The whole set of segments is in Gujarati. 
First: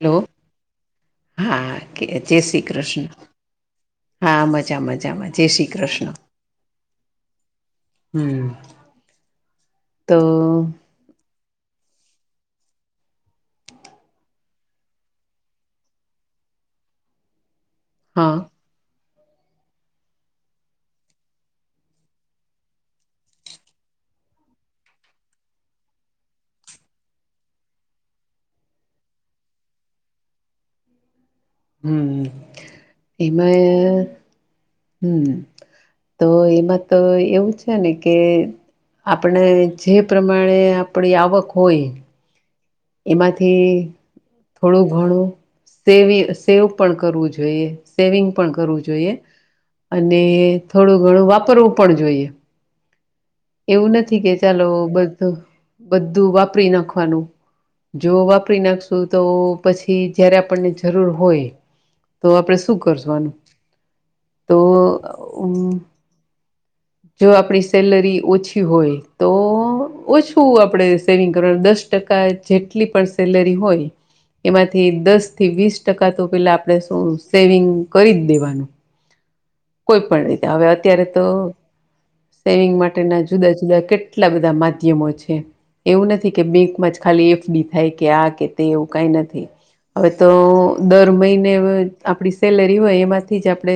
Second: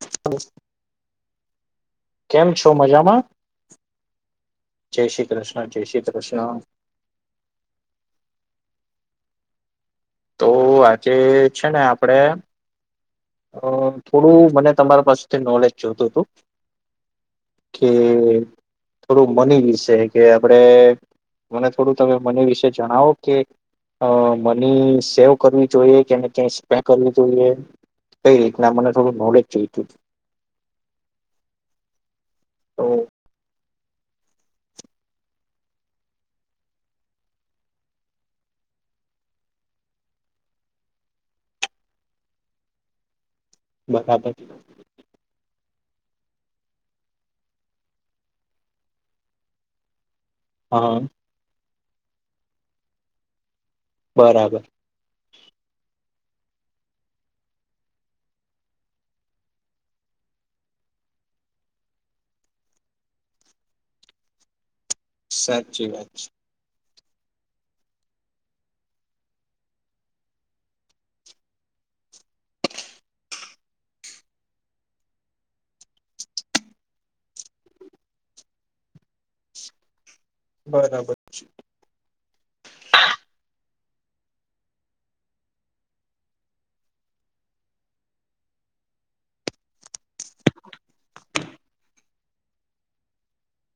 હલો હા કે જય કેમ શ્રી છો કૃષ્ણ. મજામાં હા મજા મજામાં જય શ્રી કૃષ્ણ. હમ. તો આજે છે ને આપડે અ થોડું મને તમારા પાસેથી નોલેજ જોતું હતું કે થોડું મની વિશે કે આપડે મને થોડું તમે મને વિશે જણાવો કે અ મની સેવ કરવી જોઈએ કેને ક્યાંઈ સ્પે કરવી જોઈએ? કઈ રીતના મને થોડું નોલેજ જોધું તું. હમ્મ એમાં હમ્મ. તો એમાં તો એવું છે ને કે આપણે જે પ્રમાણે આપણી આવક હોય એમાંથી બરાબર થોડું ઘણું સેવિ સેવ પણ કરવું જોઈએ. સેવિંગ પણ કરવું જોઈએ અન ને હા થોડું ઘણું વાપરવું પણ જોઈએ. એવું નથી કે બરાબર ચાલો બધ બધું વાપરી નાખવાનું. જો વાપરી નાખશુ તો પછી જયારે આપણને જરૂર હોય તો આપડે શું કરશું આનું, તો સાચી વાત છે. જો આપણી સેલરી ઓછી હોય તો ઓછું આપણે સેવિંગ કરવાનું દસ ટકા જેટલી પડશે સેલેરી હોય એમાંથી દસ થી વીસ ટકા તો પેલા આપણે શું સેવિંગ કરી જ દેવાનું. કોઈ પણ રીતે હવે અત્યારે બરાબર તો સેવિંગ માટ માટે ના જુદા જુદા કેટલા બધા માધ્યમો છે. એવું નથી કે બેંકમાં જ ખાલી એફડી થાય કે આ કે તે એવું કઈ નથી. હવે તો દર મહિને આપડી સેલરી હોય એમાંથી જ આપડે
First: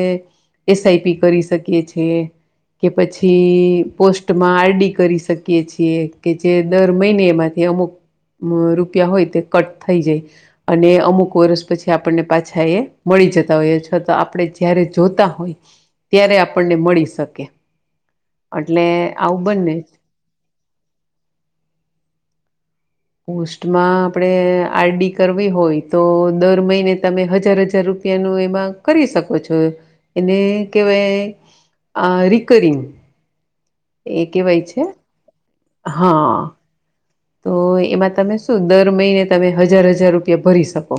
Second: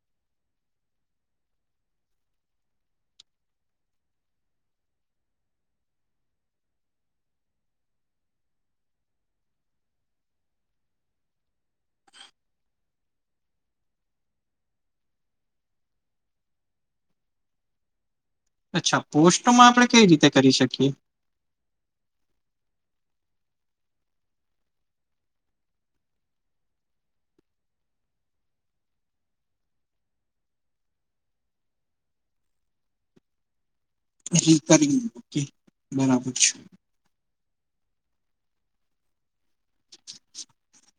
એસ આઈ પી કરી શકીએ છે કે પછી પોસ્ટમાં આર ડી કરી શકીએ છીએ કે જે દર મહિનેમાંથી અમુક રૂપિયા હોય તે કટ થઈ જાય અને અમુક વર્ષ પછી આપણને પાછા એ મળી મળી જતા હોયએ. છતા આપણે જયારે જોતા હોય ત્યારે આપણને મળી શકે. [inaudible] એટલે અચ્છા આવું પોસ્ટમાં બંને આપણે કઈ રીતે કરી શકીએ? પોસ્ટમાં આપણેે આર ડી કરવી હોય તો દર મહિને તમે હજાર હજાર રૂપ રૂપિયાનું એમાં કરી શકો છો. એને કેવાય આ રિકરિંગ. એ કેવાય છે, રિકરિંગ ઓકે બરાબર હા. છે તો એમાં તમે શું દર મહિને તમે હજાર હજાર રૂપિયા ભરી શકો.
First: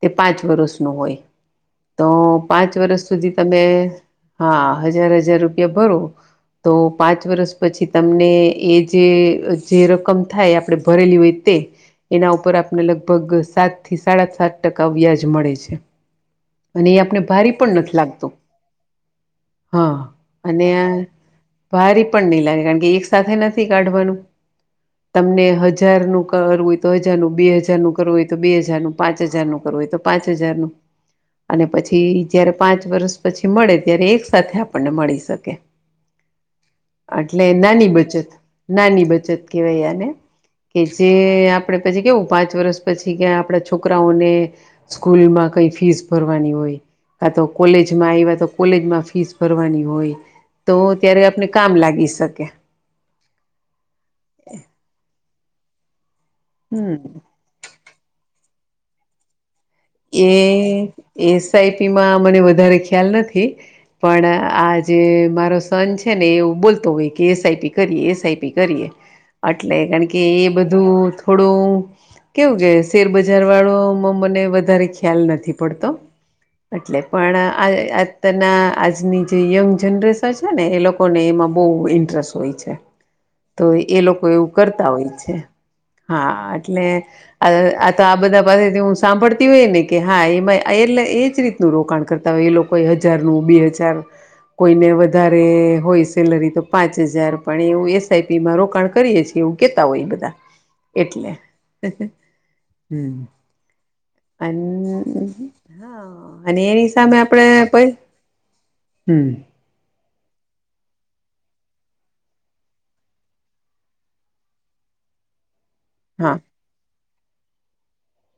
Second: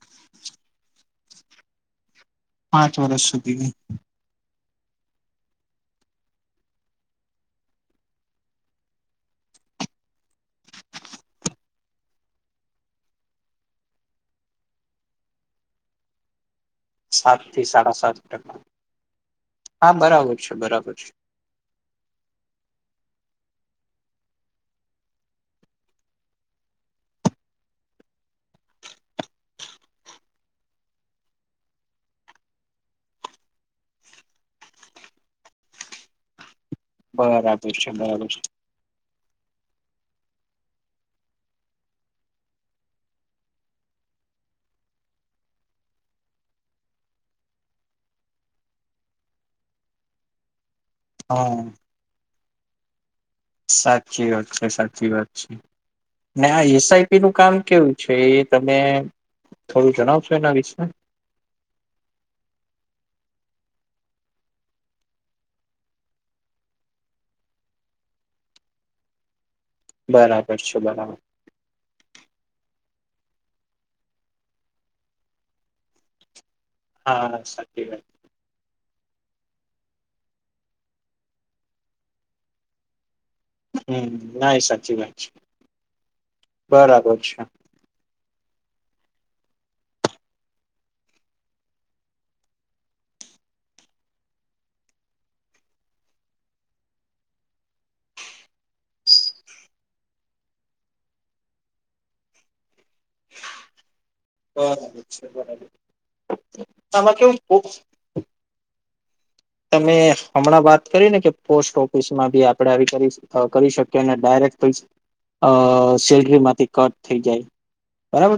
તે પાંચ વર્ષનું હોય. તો પાંચ વર્ષ સુધી તમે, હા હજાર હજાર રૂપિયા ભરો તો પાંચ વર્ષ પછી તમને એ જે જે રકમ થાય આપણે ભરેલી હોય તે. એના ઉપર આપને લગભગ સાત થી સાડા સાત ટકા વ્યાજ મળે છે. અને એ આપને સાત ભારી થી પણ સાડા નથી સાત લાગતું. ટકા હા બરાબર છે અને આ બરાબર છે. ભારી પણ નહી લાગે કારણ કે એક સાથે નથી કાઢવાનું તમને હજારનું કરવું હોય તો હજારનું, બે હજાર નું કરવું હોય તો બે હજારનું, પાંચ હજારનું કરવું હોય તો પાંચ હજાર નું. અને પછી જ્યારે પાંચ વર્ષ પછી મળે ત્યારે એક સાથે આપણને મળી શકે. હ એટલે નાની બચત નાની બચત કેવાય આને. કે જે આપડે પછી કેવું પાંચ વર્ષ પછી કે આપડા છોકરાઓને સ્કૂલ માં ફીસ ભરવાની હોય. કા તો કોલેજમાં આયવા તો કોલેજમાં ફીસ ભરવાની હોય. તો ત્યારે આપને કામ હા લાગી શકે. સાચી વાત છે, સાચી વાત છે. ને આ હમ એસઆઈપી નું કામ કેવું છે એ તમે થોડું એ જણાવશો એના વિશે એસઆઈપી માં મને વધારે ખ્યાલ નથી પણ આ જે મારો સન છે ને એવું બોલતો હોય કે એસઆઈપી કરીએ એસઆઈપી કરીએ એટલે કારણ કે એ બરાબર છે બધું બરાબર થોડું કેવું કે શેરબજાર વાળોમાં મને વધારે ખ્યાલ નથી પડતો એટલે હા સાચી વાત પણના આજની જે યંગ જનરેશન છે ને એ લોકોને એમાં બહુ ઇન્ટરેસ્ટ હોય છે તો એ હમ લોકો એવું ના એ કરતા સાચી હોય વાત છે હા એટલે બરાબર છે. બરાબર આ તો આ બધા પાસેથી હું સાંભળતો હોયને કે હા એમાં એટલે એજ રીતનું રોકાણ કરતા હોય એ લોકો હજારનું બે હજાર કોઈને વધારે હોય સેલરી તો પાંચ હજાર પણ એવું એસઆઈપી માં રોકાણ કરીએે છીએ એવું કેતા હોય બધા એટલે હમ હ છે બરાબર અને એની આમાં સામે કેવું આપડે કોઈ હમ તમે હમણાં વાત કરી ને કે પોસ્ટ ઓફિસ માં ભી આપડે આવી કરી શકીએ ડાયરેક અ હા સેલરી માંથી કટ થ જાય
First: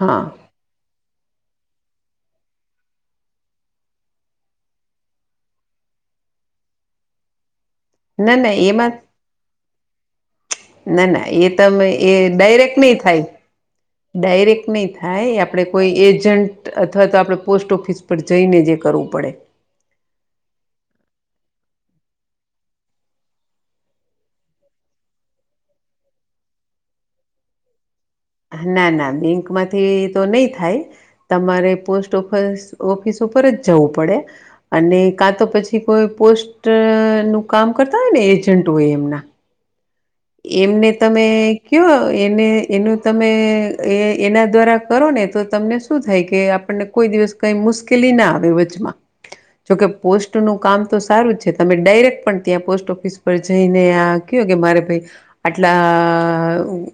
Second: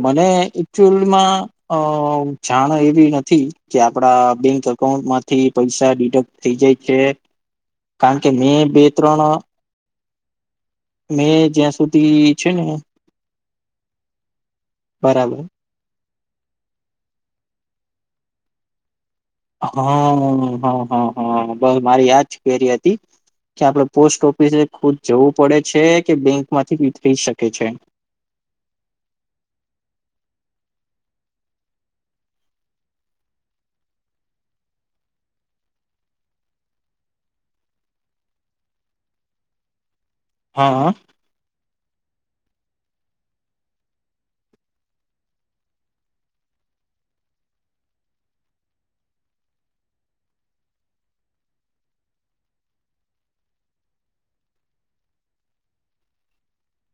હા મ જાણ એવી નથી કે આપડા બેંક અઉ માંથી પૈસા ડિડક્ટ થઈ જાય છે કારણ કે ના ના મેં બે એમાં ત્રણ ના ના મેં એ જ્યાં તમે એ સુધી છે ને ડાયરેક્ટ નહી થાય ડાયરેક્ટ નહી થાય બરાબર આપડે કોઈ એ જ એજન્ટ અથવા તો આપણે પોસ્ટ ઓફિસ પર જઈને જે કરવું પડે હા હ હા હા બસ મારી યાદ પેરી હતી કે આપડણે પોસ્ટ ઓફિસ ખુદ જવું પડે છે કે બેંક માંથીી થઈ શકે છે ના ના બેંક માંથી તો નહી થાય તમારે પોસ્ટ ઓફિસ ઓફિસ ઉપર જ જવું પડે અને કા તો પછી કોઈ પોસ્ટ નું કામ કરતા હોય ને એજન્ટ હોય એમના હા એમને તમે ક્યો એને એનું તમે એ એના દ્વારા કરો ને તો તમને શું થાય કે આપણને કોઈ દિવસ કાઈ મુશ્કેલી ના આવે વચમાં જોકે પોસ્ટનું કામ તો સારું જ છે તમે ડાયરેક્ટ પણ ત્યાં પોસ્ટ ઓફિસ પર જઈને આ ક્યો મારે ભઈ આટલા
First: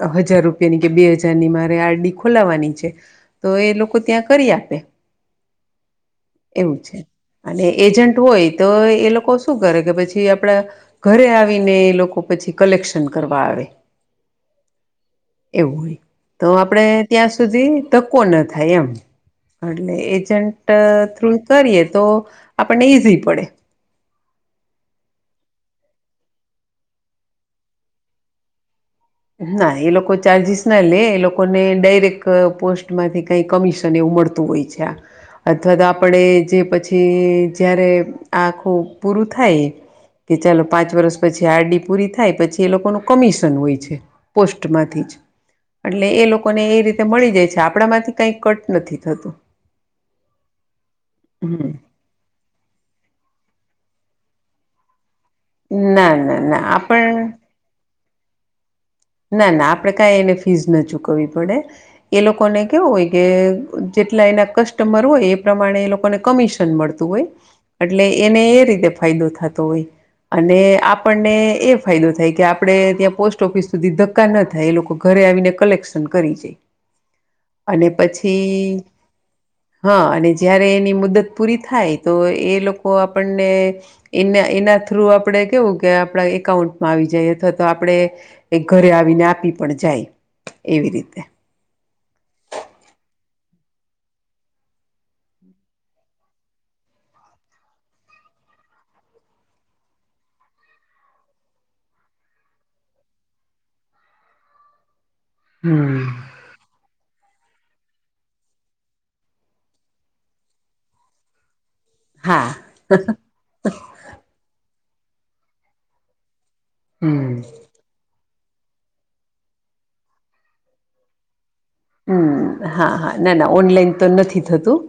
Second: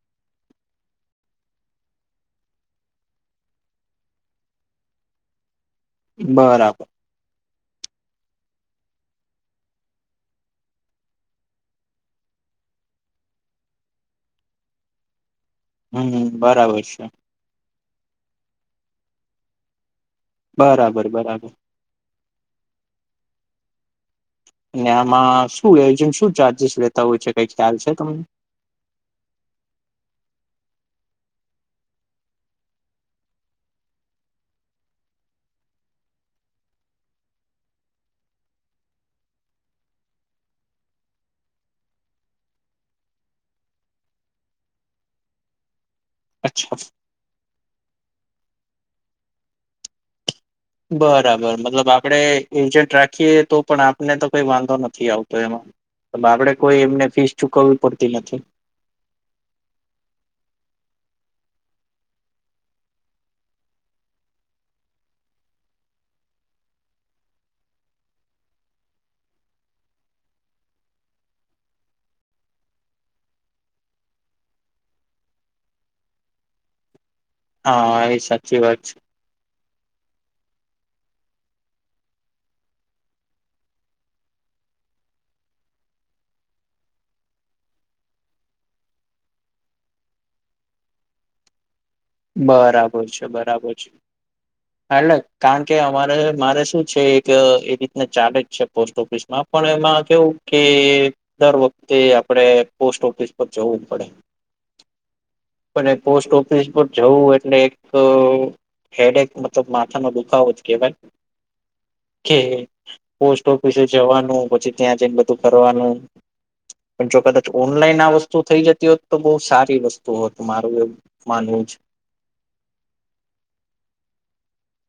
આઆ હજાર રૂપિયાની કે બે હજાર ની મારે આર ડી ખોલાવાની છે તો એ લોકો ત્યાં કરી આપે [inaudible] એવું બરાબર છે અને એજન્ટ હોય તો એ લોકો શું કરે કે પછી આપડા ઘરે આવીને એ લોકો પછી કલેક્શન કરવા આવે એવું હોય હમ તો બરાબર આપણે છે ત્યાં સુધી ધક્કો ન થાય એમ અટલે એજન્ટ બરાબર થ્રુ બરાબર કરીએ તો આપણને ઈઝી પડે ને આમાં શું એજન્ટ શું ચાર્જીસ લેતા હોય છે કઈ ખ્યાલ છે તમને ના એ લોકો ચાર્જિસ ના લે એ લોકોને ડાયરેક્ટ પોસ્ટ માંથી કઈ કમિશન એવું મળતુ હોય છે અથવા તો આપણે જે પછી જયારે આ આખું પૂરું થાય કે ચાલો પાંચ વર્ષ પછી આર ડી પૂરી થાય પછી એ લોકોનું કમિશન હોય છે પોસ્ટમાંથી જ અટલે એ લોકોને અચ્છા એ રીતે મળી જાય છે આપ આપડામાંથી કાઈ કટ નથી થતું બરાબર હમ મતલબ આપડે એજન્ટ રાખીએ તો પણ આપને તો કઈ વાંધો નથી આવ તો એમાં ના ના આપડે ના કોઈ એમને આપણ ફીસ ચુકવવી પડતી નથી ના ના આપડે કાઈ એને ફીઝ ન ચૂકવવી પડે એ લોકોને કેવું હોય કે જે જેટલા એના કસ્ટમર હોય એ પ્રમાણે એ લોકોને કમિશન મળતું હોય અટલે એને એ રીતે ફાયદો થાતો હોય અને આપણને એ ફાયદો થાય કે આપણે ત્યાં પોસ્ટ ઓફિસ સુધી ધક્કા ન થાય એ લોકો ઘરે આવીને કલેક્શન કરી જાય અને હા એ સાચી વાત પછી છે. હઅઅ અને જ્યારે એની મુદત પૂરી થાય તો એ લોકો આપણને એના એના થ્રુ આપણે કેવું કે આપડા એકાઉન્ટમાં આવી જાય અથવા તો આપડે ઘરે આવીને આપી પણ જાય એવી રીતે બરાબર છે બરાબર છે એટલે કારણ કે અમારે મારે શું છે એક એ રીતના ચાલે‌ જ છે પોસ્ટ ઓફિસ માં પણ એમાં કેવું કે દર વખતે આપણેે પોસ્ટ ઓફિસ પર જવું પડે પને હમ પોસ્ટ ઓફિસ જવું એટલે એક હેડેક મતલબ માથાનો દુખાવો જ કેવાય કે હા પોસ્ટ ઓફિસે જવાનું પછી ત્યાં જઈન બધું કરવાનું પણ જો હમ કદાચ ઓનલાઈન આ વસ્તુ તુ થઈ જતી હોત તો બઉ સારી વસ્તુ હોત મારું એવું માનવું છે હમ્મ હા હા ના ના ઓનલાઈન તો નથી થતું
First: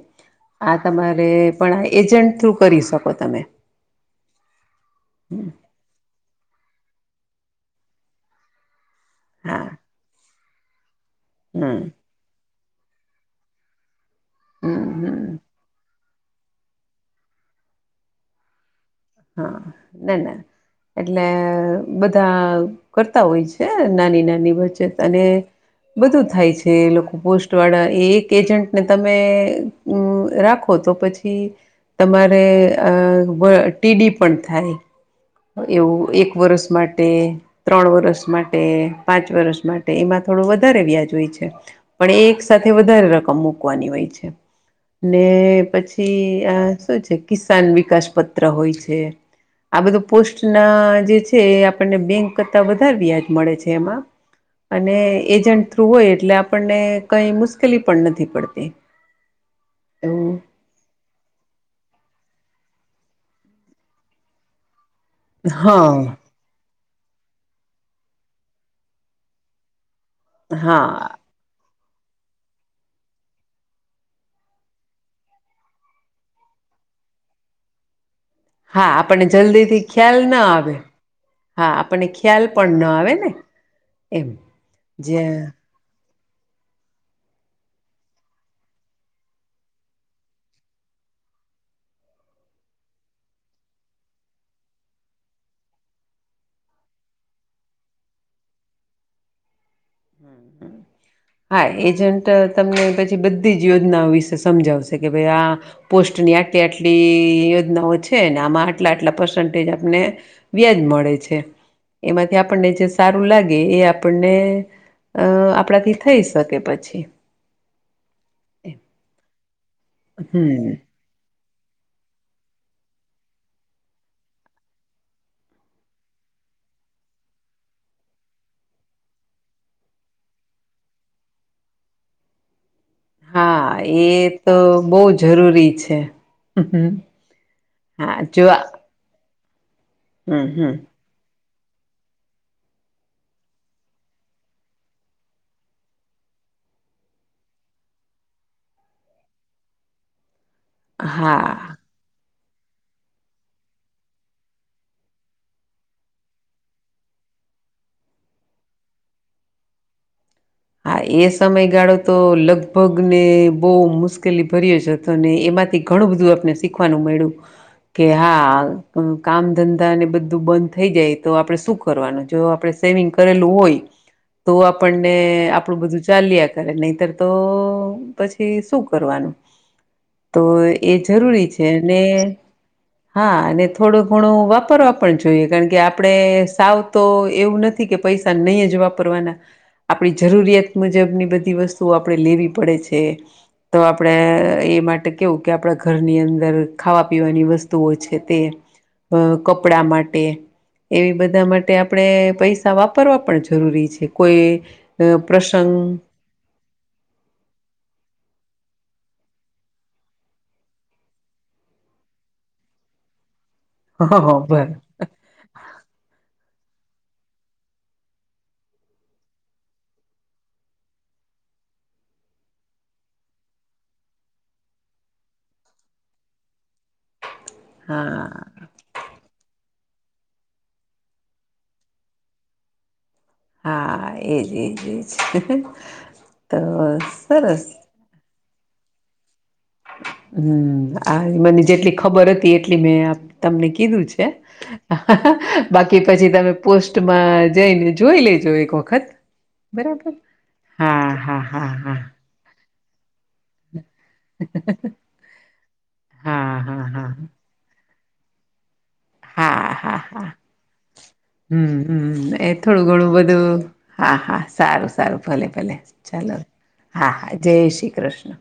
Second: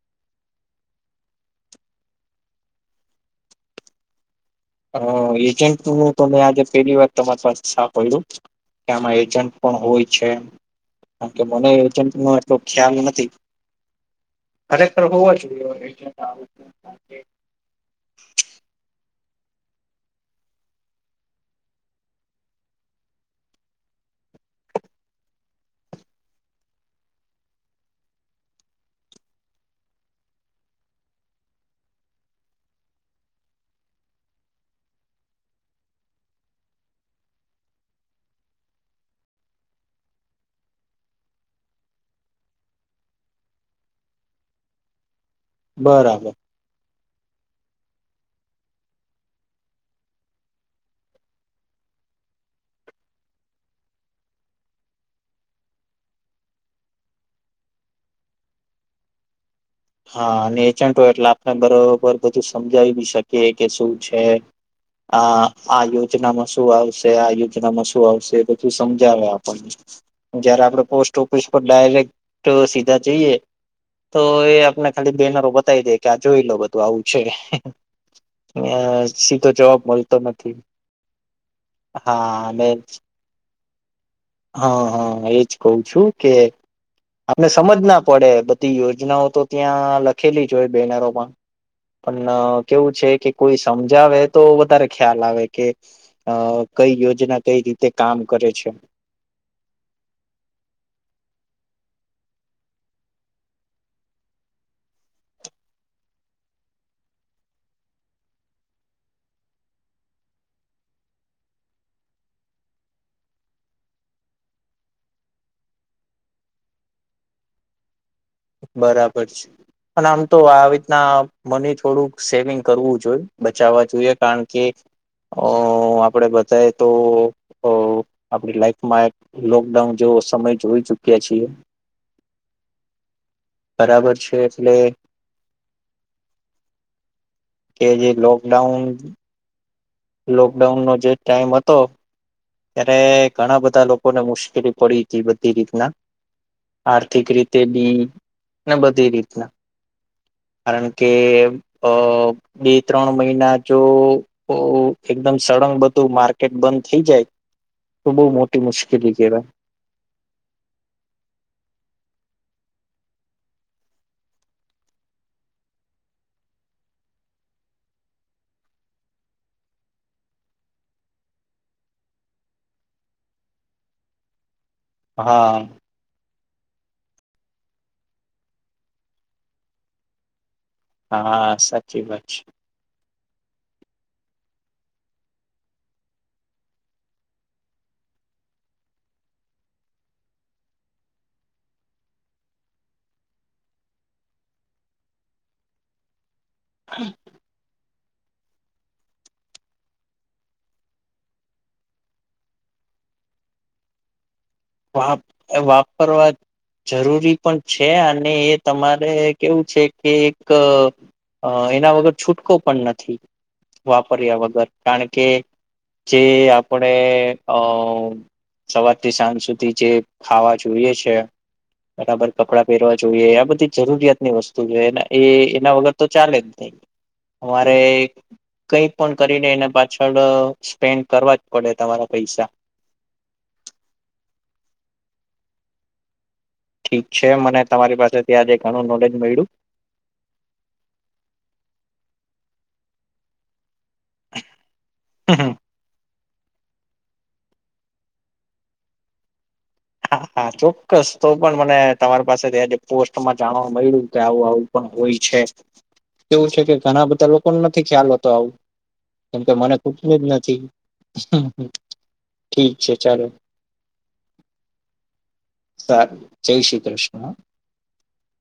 આ તમારે પણ આ એજન્ટ થ્રુ કરી શકો તમે અઅ એજન્ટ નું તો મેં આજે પેલી વાર તમાર પાસે સાંભળ્યું કે આમાં એજન્ટ હા પણ હોય છે કારણ કે મને હમ એજન્ટ નો તો ખ્યાલ નથી હમ ખરેખર હમ હોવા જોઈએ આ વસ્તુ. હા ના‌ ના એટલે બધા કરતા હોય છે નાની નાની બચત અને બધું થાય છે એ લોકો પોસ્ટ વાળા એ એક એજન્ટ ને તમે અમ્મ રાખો તો પછી તમારે અઅઅ વ ટી ડી પણ થાય એવું એક વરસ માટે ત્રણ વરસ માટે પાંચ વર્ષ માટે એમાં થોડું વધારે વ્યાજ હોય છે પણ એ એક સાથે વધારે રકમ મૂકવાની હોય છે [inaudible] ને પછી બરાબર આ શું છે કિસાન વિકાસ પત્ર હોય છે. આ બધું પોસ્ટના જે છે એ આપણને બેંક કરતા વધારે વ્યાજ મળે છે એમાં. અને એજન્ટ થ્રુ હોય એટલે આપણને કઈ મુશ્કેલી પણ નથી પડતી. એવું હા ને એજન્ટ હોય એટલે આપણે બરોબર બધું સમજાવી બી શકે કે શું છે આ આ હા યોજનામાં શું આવ શે આ યોજનામાં શું આવશે એ બધું સમજાવે આપને જયારે આપણે પોસ્ટ હા ઓફિસ પર ડાયરેક્ટ સીધા જઈએ તો એ ને ખાલી બેનરો બતાઈ દે કે આ જોઈ લો બધું આવું છે. હા આપણને સીધો જવાબ જલ્દીથી મળતો ખ્યાલ ના નથી આવે. હા આપણને ખ્યાલ પણ ન આવે ને. એમ હ જે હ એજ કવ છું કે આપને સમજ ના પડે બધી યોજનાઓ તો ત્યાં લખેલી જ હોય બેનરો પણ પણ કેવું છે કે કોઈ સમજાવે તો વધારે ખ્યાલ આવે કે અ કઈ યોજના કઈ રીતે કામ કરે છે. [unintelligible] હા એજન્ટ તમને પછી બધી જ યોજનાઓ વિશે સમજાવશે કે ભઈ આ પો સ્ટની આટલી આટલી યોજનાઓ છે ને આમાં આટલા આટલા પર્સન્ટેજ આપને વ્યાજ મળે. ળે છે એમાંથી આપણને જે સારું લાગે એ આપણને અ આપણાથી થઈ શકે પછી. બરાબર છે પણ આમ તો હમ આવી રીતના મની થોડું સેવિંગ કરું જોઈ બચાવા જોઈ કરણ કી અ આપડે બતાયે તો તો આપણી લાઈફમાં એક લોકડાઉન જેવો વો સમય જોઈ ચુક્યા છીએ. હા એ બરાબર છે તો એટલે બહુ જરૂરી છે હમ હમ. કે જે હા જો આ લોકડાઉન હમ હમ લોકડાઉનનો જે ટાઈમ હતો ત્યારે ઘણા બધા લોકોને મુશ્કેલી પડી હતી બધી રીતના આર્થિક રીતે બી ને બધી રીતના. કારણ કે હા અ બે ત્રણ મહિના જો એકદમ સળંગ બધું માર્કેટ બંધ થઈ જાય તો બહુ મોટી મુશ્કેલી કહેવાય. હા એ સમયગાળો તો લગભગને બહુ મુશ્કેલી ભર્યો જ છે હતો ને એમ માંથી ઘણું બધું આપને શીખવાનું મયળુ કે હા કામ ધંધાને બધું બંધ થઈ જાય તો આપણે શું કરવાનું જો આપણે સેવિંગ કરેલું હોય તો આપણને હા આપણું બધું ચાલ્યા કરે નહીતર તો પછી શું કરવાનું? તો એ જરૂરી હા છે ને સાચી વાત છે હા અને થોડું ઘણું વાપરવા પણ જોઈએ કારણ કે આપણે સાવ તો એવું નથી કે પૈસા નહીં જ વાપરવાના આપડી જરૂરિયાત મુજબની બધી વસ્તુઓ આપણે લેવી પડે છે. તો આપણે એ માટે કેવું કે આપણા ઘરની અંદર ખાવાપીવાની વસ્તુઓ છે તે તેલ અ કપડા માટે એવી બધા માટે આપણેે પૈસા વાપરવા પણ જરૂરી છે કોઈ અ વા પ્રસંગ વાપરવા જરૂરી પણ છે અને એ તમારે કેવું છે કે એક અ એના વગર છૂટકો પણ નથી. હા હા વાપર્યા વગર બર કારણ કે જે આપણે અ સવારથી સાંજ સુધી જે ખાવા જોઈએ છે. બરાબર કપડા પહેરવા જોઈએ આ બધી જરૂરિયાતની વસ્તુ જો એ એના વગર તો ચાલે જ નહીં. અમારે હા કઈ પણ કરીને એને પા પાછળ સ્પેન્ડ કરવા જ પડે તમારા પૈસા. હા એજ એજ એજ હ, હ. ઠીક છે મને તમારી પાસેથી્યાં આજે ઘણું નોલેજ મળ્યું. હમ આ મને જેટલી ખબર હતી એટલી મેં તમને કી કીધું છે હ, હ, હ બાકી પછી તમે પોસ્ટમાં જઈને જોઈ લેજો એક વખત. બરાબર હા હા ચોક્કસ હા હા હા હા. માં જાણવા મળ્યું કે આવું આવું પણ હોય છે. એવું હા છે કે હા ઘણા હા બધા લોકો ન નથી ખ્યાલતો આવું કેમકે મને [unintelligible] જ નથી. હમ્મ હમ એ ઠીક થોડું છે ઘણું ચાલો બધું હા હા સારું. સારું સારું ભલે ભલે સારું ચાલો જય શ્રી હા કૃષ્ણ હા જય શ્રી કૃષ્ણ.